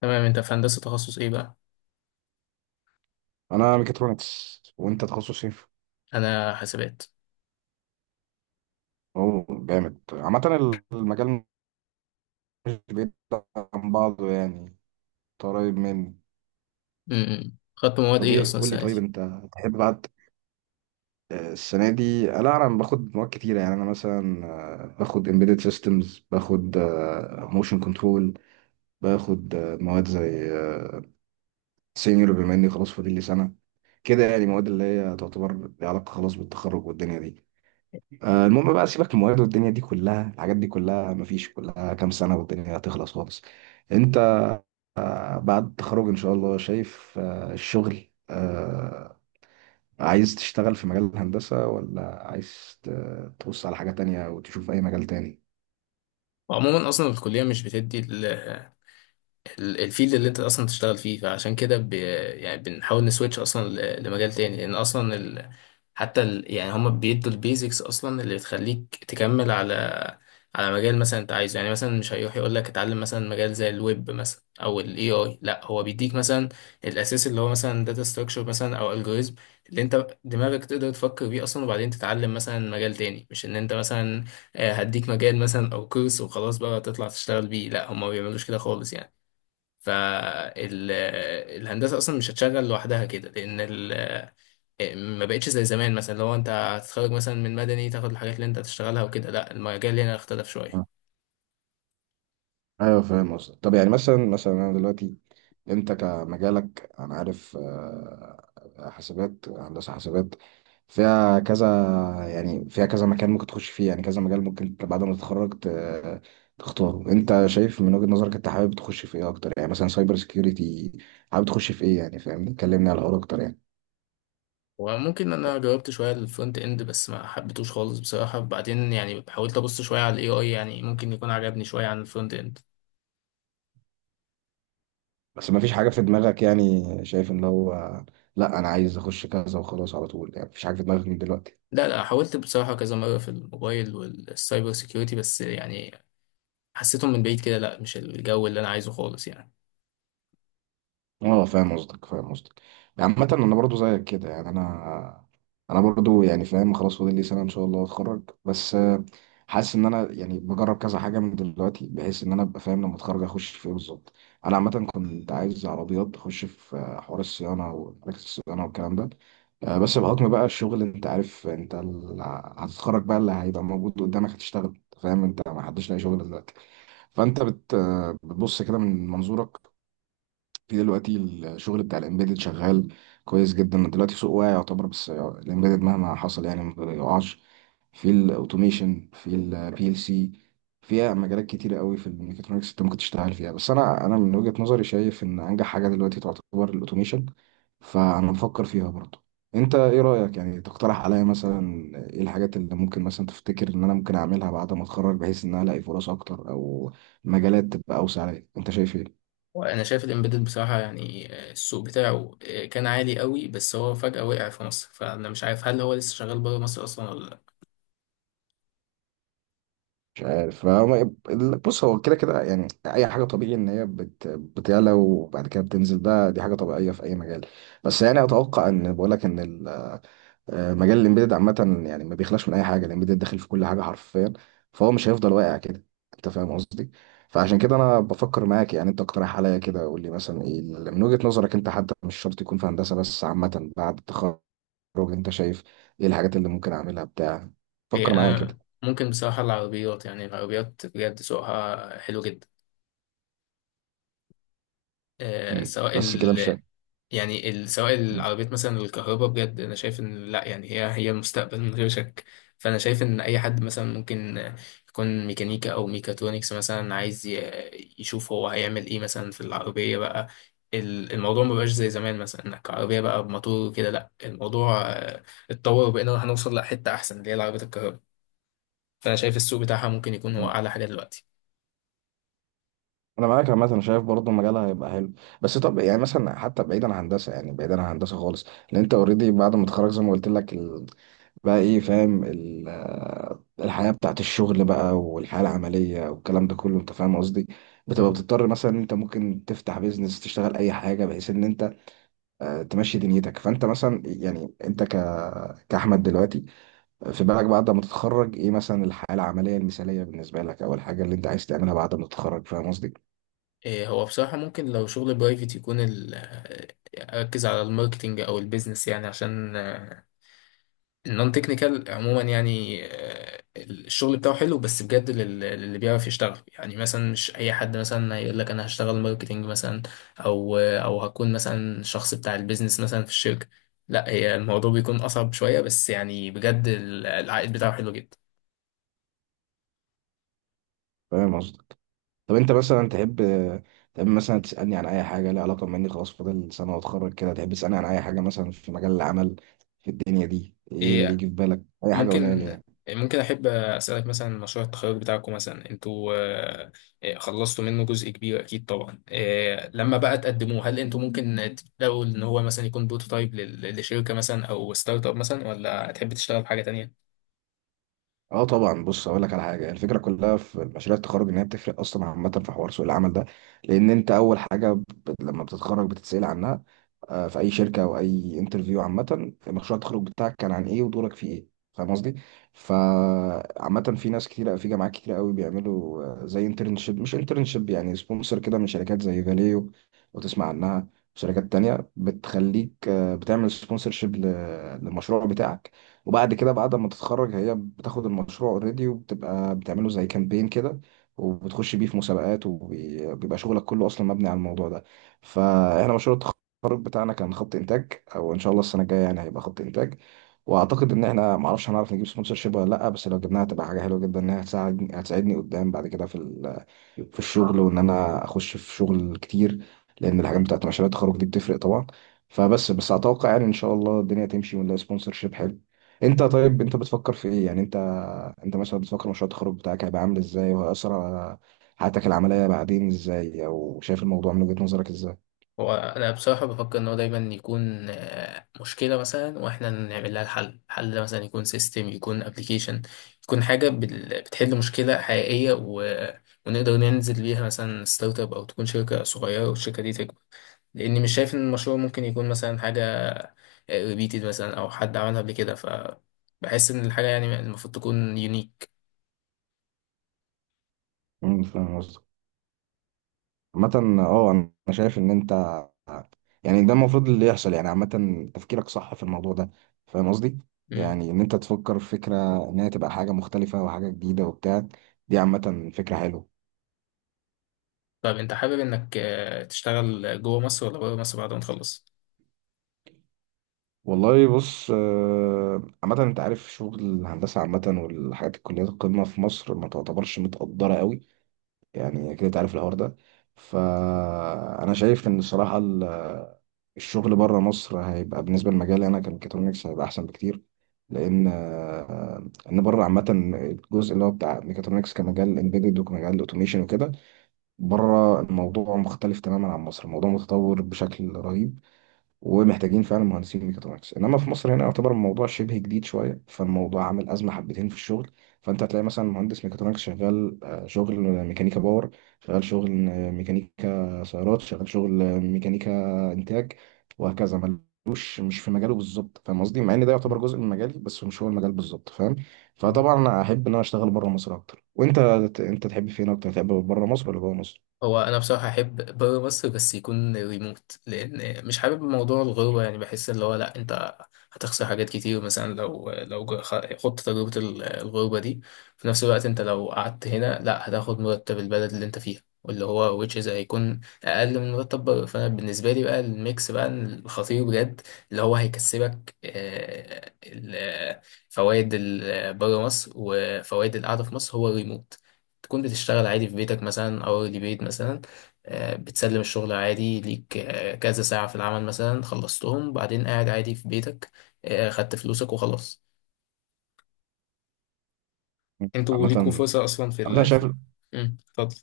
تمام انت في هندسة تخصص ايه بقى؟ انا ميكاترونكس، وانت تخصص ايه؟ انا حاسبات. اوه، جامد. عامة المجال مش بعيد عن بعضه يعني، انت قريب مني. خدت مواد طب ايه ايه، اصلا قول لي، السنة طيب دي؟ انت تحب بقى السنة دي، لا، انا باخد مواد كتيرة يعني، انا مثلا باخد embedded systems، باخد motion control، باخد مواد زي سينيور، بما اني خلاص فاضل لي سنة كده، يعني مواد اللي هي تعتبر ليها علاقة خلاص بالتخرج والدنيا دي. المهم بقى سيبك من المواد والدنيا دي كلها، الحاجات دي كلها مفيش، كلها كام سنة والدنيا هتخلص خالص. انت بعد التخرج ان شاء الله شايف الشغل، عايز تشتغل في مجال الهندسة ولا عايز تبص على حاجة تانية وتشوف اي مجال تاني؟ وعموما اصلا الكلية مش بتدي الفيلد اللي انت اصلا تشتغل فيه، فعشان كده يعني بنحاول نسويتش اصلا لمجال تاني، لان اصلا يعني هما بيدوا البيزكس اصلا اللي بتخليك تكمل على مجال مثلا انت عايزه، يعني مثلا مش هيروح يقول لك اتعلم مثلا مجال زي الويب مثلا او الاي اي، لا هو بيديك مثلا الاساس اللي هو مثلا داتا ستراكشر مثلا او الجوريزم اللي انت دماغك تقدر تفكر بيه اصلا، وبعدين تتعلم مثلا مجال تاني، مش ان انت مثلا هديك مجال مثلا او كورس وخلاص بقى تطلع تشتغل بيه، لا هما ما بيعملوش كده خالص يعني. فالهندسة أصلا مش هتشغل لوحدها كده، لأن ما بقتش زي زمان، مثلا لو أنت هتتخرج مثلا من مدني تاخد الحاجات اللي أنت هتشتغلها وكده، لأ المجال هنا اختلف شوية. ايوه، فاهم قصدك. طب يعني مثلا انا دلوقتي انت كمجالك، انا عارف حاسبات، هندسه حاسبات فيها كذا، يعني فيها كذا مكان ممكن تخش فيه، يعني كذا مجال ممكن بعد ما تتخرج تختاره انت شايف من وجهه نظرك انت حابب تخش في ايه اكتر، يعني مثلا سايبر سكيورتي، حابب تخش في ايه يعني؟ فاهمني، كلمني على الحوار اكتر يعني. وممكن، أنا جربت شوية الفرونت إند بس ما حبيتوش خالص بصراحة، بعدين يعني حاولت أبص شوية على ال AI، يعني ممكن يكون عجبني شوية عن الفرونت إند. بس ما فيش حاجه في دماغك، يعني شايف ان هو لا، انا عايز اخش كذا وخلاص على طول يعني، مفيش حاجه في دماغك من دلوقتي؟ لا لا، حاولت بصراحة كذا مرة في الموبايل والسايبر سيكيورتي، بس يعني حسيتهم من بعيد كده، لا مش الجو اللي أنا عايزه خالص يعني. اه، فاهم قصدك فاهم قصدك. عامة انا برضو زيك كده، يعني انا برضو يعني فاهم، خلاص فاضل لي سنة ان شاء الله اتخرج، بس حاسس ان انا يعني بجرب كذا حاجة من دلوقتي، بحيث ان انا ابقى فاهم لما اتخرج اخش في ايه بالظبط. انا عامة كنت عايز عربيات، اخش في حوار الصيانة ومراكز الصيانة والكلام ده، بس بحكم بقى الشغل، انت عارف انت هتتخرج بقى، اللي هيبقى موجود قدامك هتشتغل، فاهم؟ انت ما حدش لاقي شغل دلوقتي، فانت بت آه، بتبص كده من منظورك في دلوقتي. الشغل بتاع الامبيدد شغال كويس جدا دلوقتي، سوق واعي يعتبر، بس الامبيدد مهما حصل يعني ما بيقعش. في الاوتوميشن، في البي ال سي، فيها مجالات كتيرة قوي في الميكاترونكس انت ممكن تشتغل فيها. بس انا من وجهة نظري شايف ان انجح حاجة دلوقتي تعتبر الاوتوميشن، فانا بفكر فيها برضه. انت ايه رأيك، يعني تقترح عليا مثلا ايه الحاجات اللي ممكن مثلا تفتكر ان انا ممكن اعملها بعد ما اتخرج بحيث ان انا الاقي فرص اكتر، او مجالات تبقى اوسع عليا؟ انت شايف ايه؟ وانا شايف الامبيدد بصراحه، يعني السوق بتاعه كان عالي قوي، بس هو فجاه وقع في مصر، فانا مش عارف هل هو لسه شغال بره مصر اصلا ولا لا. مش عارف، بص، هو كده كده يعني، اي حاجه طبيعي ان هي بتعلى وبعد كده بتنزل، ده دي حاجه طبيعيه في اي مجال. بس يعني اتوقع ان بقول لك ان مجال الامبيدد عامه، يعني ما بيخلاش من اي حاجه، الامبيدد داخل في كل حاجه حرفيا. فهو مش هيفضل واقع كده، انت فاهم قصدي؟ فعشان كده انا بفكر معاك يعني، انت اقترح عليا كده، قول لي مثلا ايه من وجهه نظرك انت، حتى مش شرط يكون في هندسه، بس عامه بعد التخرج، انت شايف ايه الحاجات اللي ممكن اعملها بتاع؟ إيه فكر معايا كده. انا، ممكن بصراحه العربيات، يعني العربيات بجد سوقها حلو جدا، مم. سواء بس كده مش يعني سواء العربيات مثلا الكهرباء، بجد انا شايف ان لا يعني هي المستقبل من غير شك. فانا شايف ان اي حد مثلا ممكن يكون ميكانيكا او ميكاترونكس مثلا، عايز يشوف هو هيعمل ايه مثلا في العربية بقى. الموضوع ما بقاش زي زمان، مثلا انك عربية بقى بموتور كده، لا الموضوع اتطور، وبقينا هنوصل لحتة احسن اللي هي العربيات الكهرباء، فانا شايف السوق بتاعها ممكن يكون هو شايف. اعلى حاجة دلوقتي. انا معاك عامه، انا شايف برضه مجالها هيبقى حلو. بس طب يعني مثلا، حتى بعيدا عن هندسه، يعني بعيدا عن هندسه خالص، لان انت اوريدي بعد ما تتخرج زي ما قلت لك بقى، ايه، فاهم ال... آه، الحياه بتاعت الشغل بقى، والحياه العمليه والكلام ده كله، انت فاهم قصدي؟ بتبقى بتضطر مثلا ان انت ممكن تفتح بيزنس، تشتغل اي حاجه بحيث ان انت تمشي دنيتك. فانت مثلا، يعني انت كاحمد دلوقتي، في بالك بعد ما تتخرج ايه مثلا الحياه العمليه المثاليه بالنسبه لك، او الحاجه اللي انت عايز تعملها بعد ما تتخرج، فاهم قصدي؟ إيه، هو بصراحة ممكن لو شغل برايفت يكون أركز على الماركتينج أو البيزنس، يعني عشان النون تكنيكال عموما، يعني الشغل بتاعه حلو بس بجد للي بيعرف يشتغل، يعني مثلا مش أي حد مثلا هيقول لك أنا هشتغل ماركتينج مثلا، أو هكون مثلا شخص بتاع البيزنس مثلا في الشركة، لا هي الموضوع بيكون أصعب شوية، بس يعني بجد العائد بتاعه حلو جدا. فاهم قصدي؟ طب انت مثلا تحب مثلا تسألني عن اي حاجة ليها علاقة بما اني خلاص فاضل سنة واتخرج كده، تحب تسألني عن اي حاجة مثلا في مجال العمل في الدنيا دي، ايه اللي إيه، يجي في بالك؟ اي حاجة قولها لي ممكن، يعني. احب اسالك مثلا مشروع التخرج بتاعكم، مثلا انتوا خلصتوا منه جزء كبير اكيد طبعا، لما بقى تقدموه هل انتوا ممكن تبداوا ان هو مثلا يكون بروتوتايب لشركه مثلا او ستارت اب مثلا، ولا هتحب تشتغل بحاجه تانية؟ اه، طبعا. بص، اقول لك على حاجه، الفكره كلها في مشاريع التخرج ان هي بتفرق اصلا عامه في حوار سوق العمل ده، لان انت اول حاجه لما بتتخرج بتتسال عنها في اي شركه او اي انترفيو عامه، مشروع التخرج بتاعك كان عن ايه، ودورك فيه ايه؟ فاهم قصدي؟ فعامه في ناس كتير في جامعات كتير قوي بيعملوا زي انترنشيب، مش انترنشيب يعني، سبونسر كده، من شركات زي فاليو وتسمع عنها، شركات تانية بتخليك بتعمل سبونسرشيب للمشروع بتاعك، وبعد كده بعد ما تتخرج هي بتاخد المشروع اوريدي وبتبقى بتعمله زي كامبين كده، وبتخش بيه في مسابقات، وبيبقى شغلك كله اصلا مبني على الموضوع ده. فاحنا مشروع التخرج بتاعنا كان خط انتاج، او ان شاء الله السنه الجايه يعني هيبقى خط انتاج، واعتقد ان احنا معرفش هنعرف نجيب سبونسر شيب ولا لا، بس لو جبناها هتبقى حاجه حلوه جدا، انها هتساعدني قدام بعد كده في الشغل، وان انا اخش في شغل كتير، لان الحاجات بتاعت مشاريع التخرج دي بتفرق طبعا. فبس اتوقع يعني ان شاء الله الدنيا تمشي ونلاقي سبونسر شيب حلو. انت طيب، انت بتفكر في ايه يعني؟ انت مثلا بتفكر مشروع التخرج بتاعك هيبقى عامل ازاي، وهيأثر على حياتك العملية بعدين ازاي، او شايف الموضوع من وجهة نظرك ازاي؟ هو انا بصراحه بفكر ان هو دايما يكون مشكله مثلا واحنا نعمل لها الحل، حل مثلا يكون سيستم، يكون ابلكيشن، يكون حاجه بتحل مشكله حقيقيه، و ونقدر ننزل بيها مثلا ستارت اب، او تكون شركه صغيره والشركه دي تكبر، لاني مش شايف ان المشروع ممكن يكون مثلا حاجه ريبيتد مثلا او حد عملها قبل كده، فبحس ان الحاجه يعني المفروض تكون يونيك. فاهم. عامة، اه، انا شايف ان انت، يعني ده المفروض اللي يحصل يعني، عامة تفكيرك صح في الموضوع ده، فاهم قصدي؟ يعني ان انت تفكر في فكرة ان هي تبقى حاجة مختلفة وحاجة جديدة وبتاع، دي عامة فكرة حلوة. طب انت حابب انك تشتغل جوه مصر ولا بره مصر بعد ما تخلص؟ والله، بص، عامة انت عارف شغل الهندسة عامة، والحاجات، الكليات القمة في مصر ما تعتبرش متقدرة قوي، يعني كده تعرف الحوار ده. فانا شايف ان الصراحه الشغل بره مصر هيبقى بالنسبه لمجالي انا كميكاترونكس، هيبقى احسن بكتير. لان ان بره عامه الجزء اللي هو بتاع ميكاترونكس كمجال امبيدد وكمجال اوتوميشن وكده، بره الموضوع مختلف تماما عن مصر، الموضوع متطور بشكل رهيب، ومحتاجين فعلا مهندسين ميكاترونكس. انما في مصر هنا يعتبر الموضوع شبه جديد شويه، فالموضوع عامل ازمه حبتين في الشغل. فانت هتلاقي مثلا مهندس ميكاترونكس شغال شغل ميكانيكا باور، شغال شغل ميكانيكا سيارات، شغال شغل ميكانيكا انتاج، وهكذا. ملوش، مش في مجاله بالظبط، فاهم قصدي؟ مع ان ده يعتبر جزء من مجالي، بس مش هو المجال بالظبط، فاهم؟ فطبعا انا احب ان انا اشتغل بره مصر اكتر. وانت تحب فين اكتر؟ تحب بره مصر ولا جوه مصر؟ هو انا بصراحه احب بره مصر، بس يكون ريموت، لان مش حابب موضوع الغربه، يعني بحس اللي هو لا، انت هتخسر حاجات كتير مثلا لو خدت تجربه الغربه دي. في نفس الوقت انت لو قعدت هنا، لا هتاخد مرتب البلد اللي انت فيها، واللي هو which is هيكون اقل من مرتب بره، فانا بالنسبه لي بقى الميكس بقى الخطير بجد، اللي هو هيكسبك فوائد بره مصر وفوائد القعده في مصر، هو الريموت. تكون بتشتغل عادي في بيتك مثلا او بيت مثلا، بتسلم الشغل عادي ليك، كذا ساعة في العمل مثلا خلصتهم، بعدين قاعد عادي في بيتك، خدت فلوسك وخلاص. انتوا عامه ليكوا عامة فرصة اصلا في انا ال شايف، في مم، اتفضل.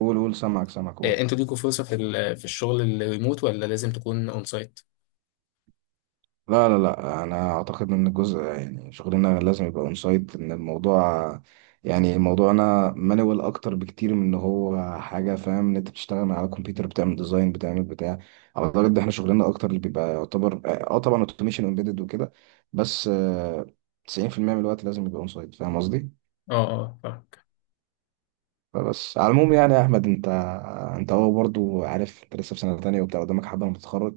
قول قول، سامعك سامعك، قول. انتوا ليكوا فرصة في الشغل الريموت، ولا لازم تكون اون سايت؟ لا، لا، لا، انا اعتقد ان الجزء، يعني شغلنا لازم يبقى اون سايت، ان الموضوع يعني موضوعنا مانوال اكتر بكتير من ان هو حاجه، فاهم ان انت بتشتغل على كمبيوتر بتعمل ديزاين بتعمل بتاع. اعتقد ده احنا شغلنا اكتر اللي بيبقى يعتبر، طبعا اوتوميشن امبيدد وكده، بس 90% من الوقت لازم يبقى اون سايت، فاهم قصدي؟ اه، اه فاهمك. فبس على العموم يعني يا احمد، انت هو برضو عارف انت لسه في سنه تانية وبتاع، قدامك حبه لما تتخرج.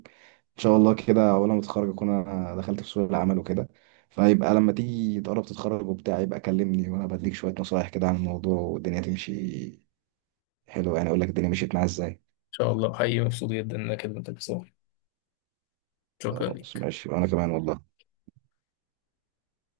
ان شاء الله كده اول ما تتخرج اكون انا دخلت في سوق العمل وكده، فيبقى لما تيجي تقرب تتخرج وبتاع يبقى كلمني، وانا بديك شويه نصايح كده عن الموضوع، والدنيا تمشي حلو يعني، اقول لك الدنيا مشيت معايا ازاي. ان شاء الله، حقيقي مبسوط جدا انك كلمتك بصراحة، شكرا خلاص، ليك. ماشي، وانا كمان والله.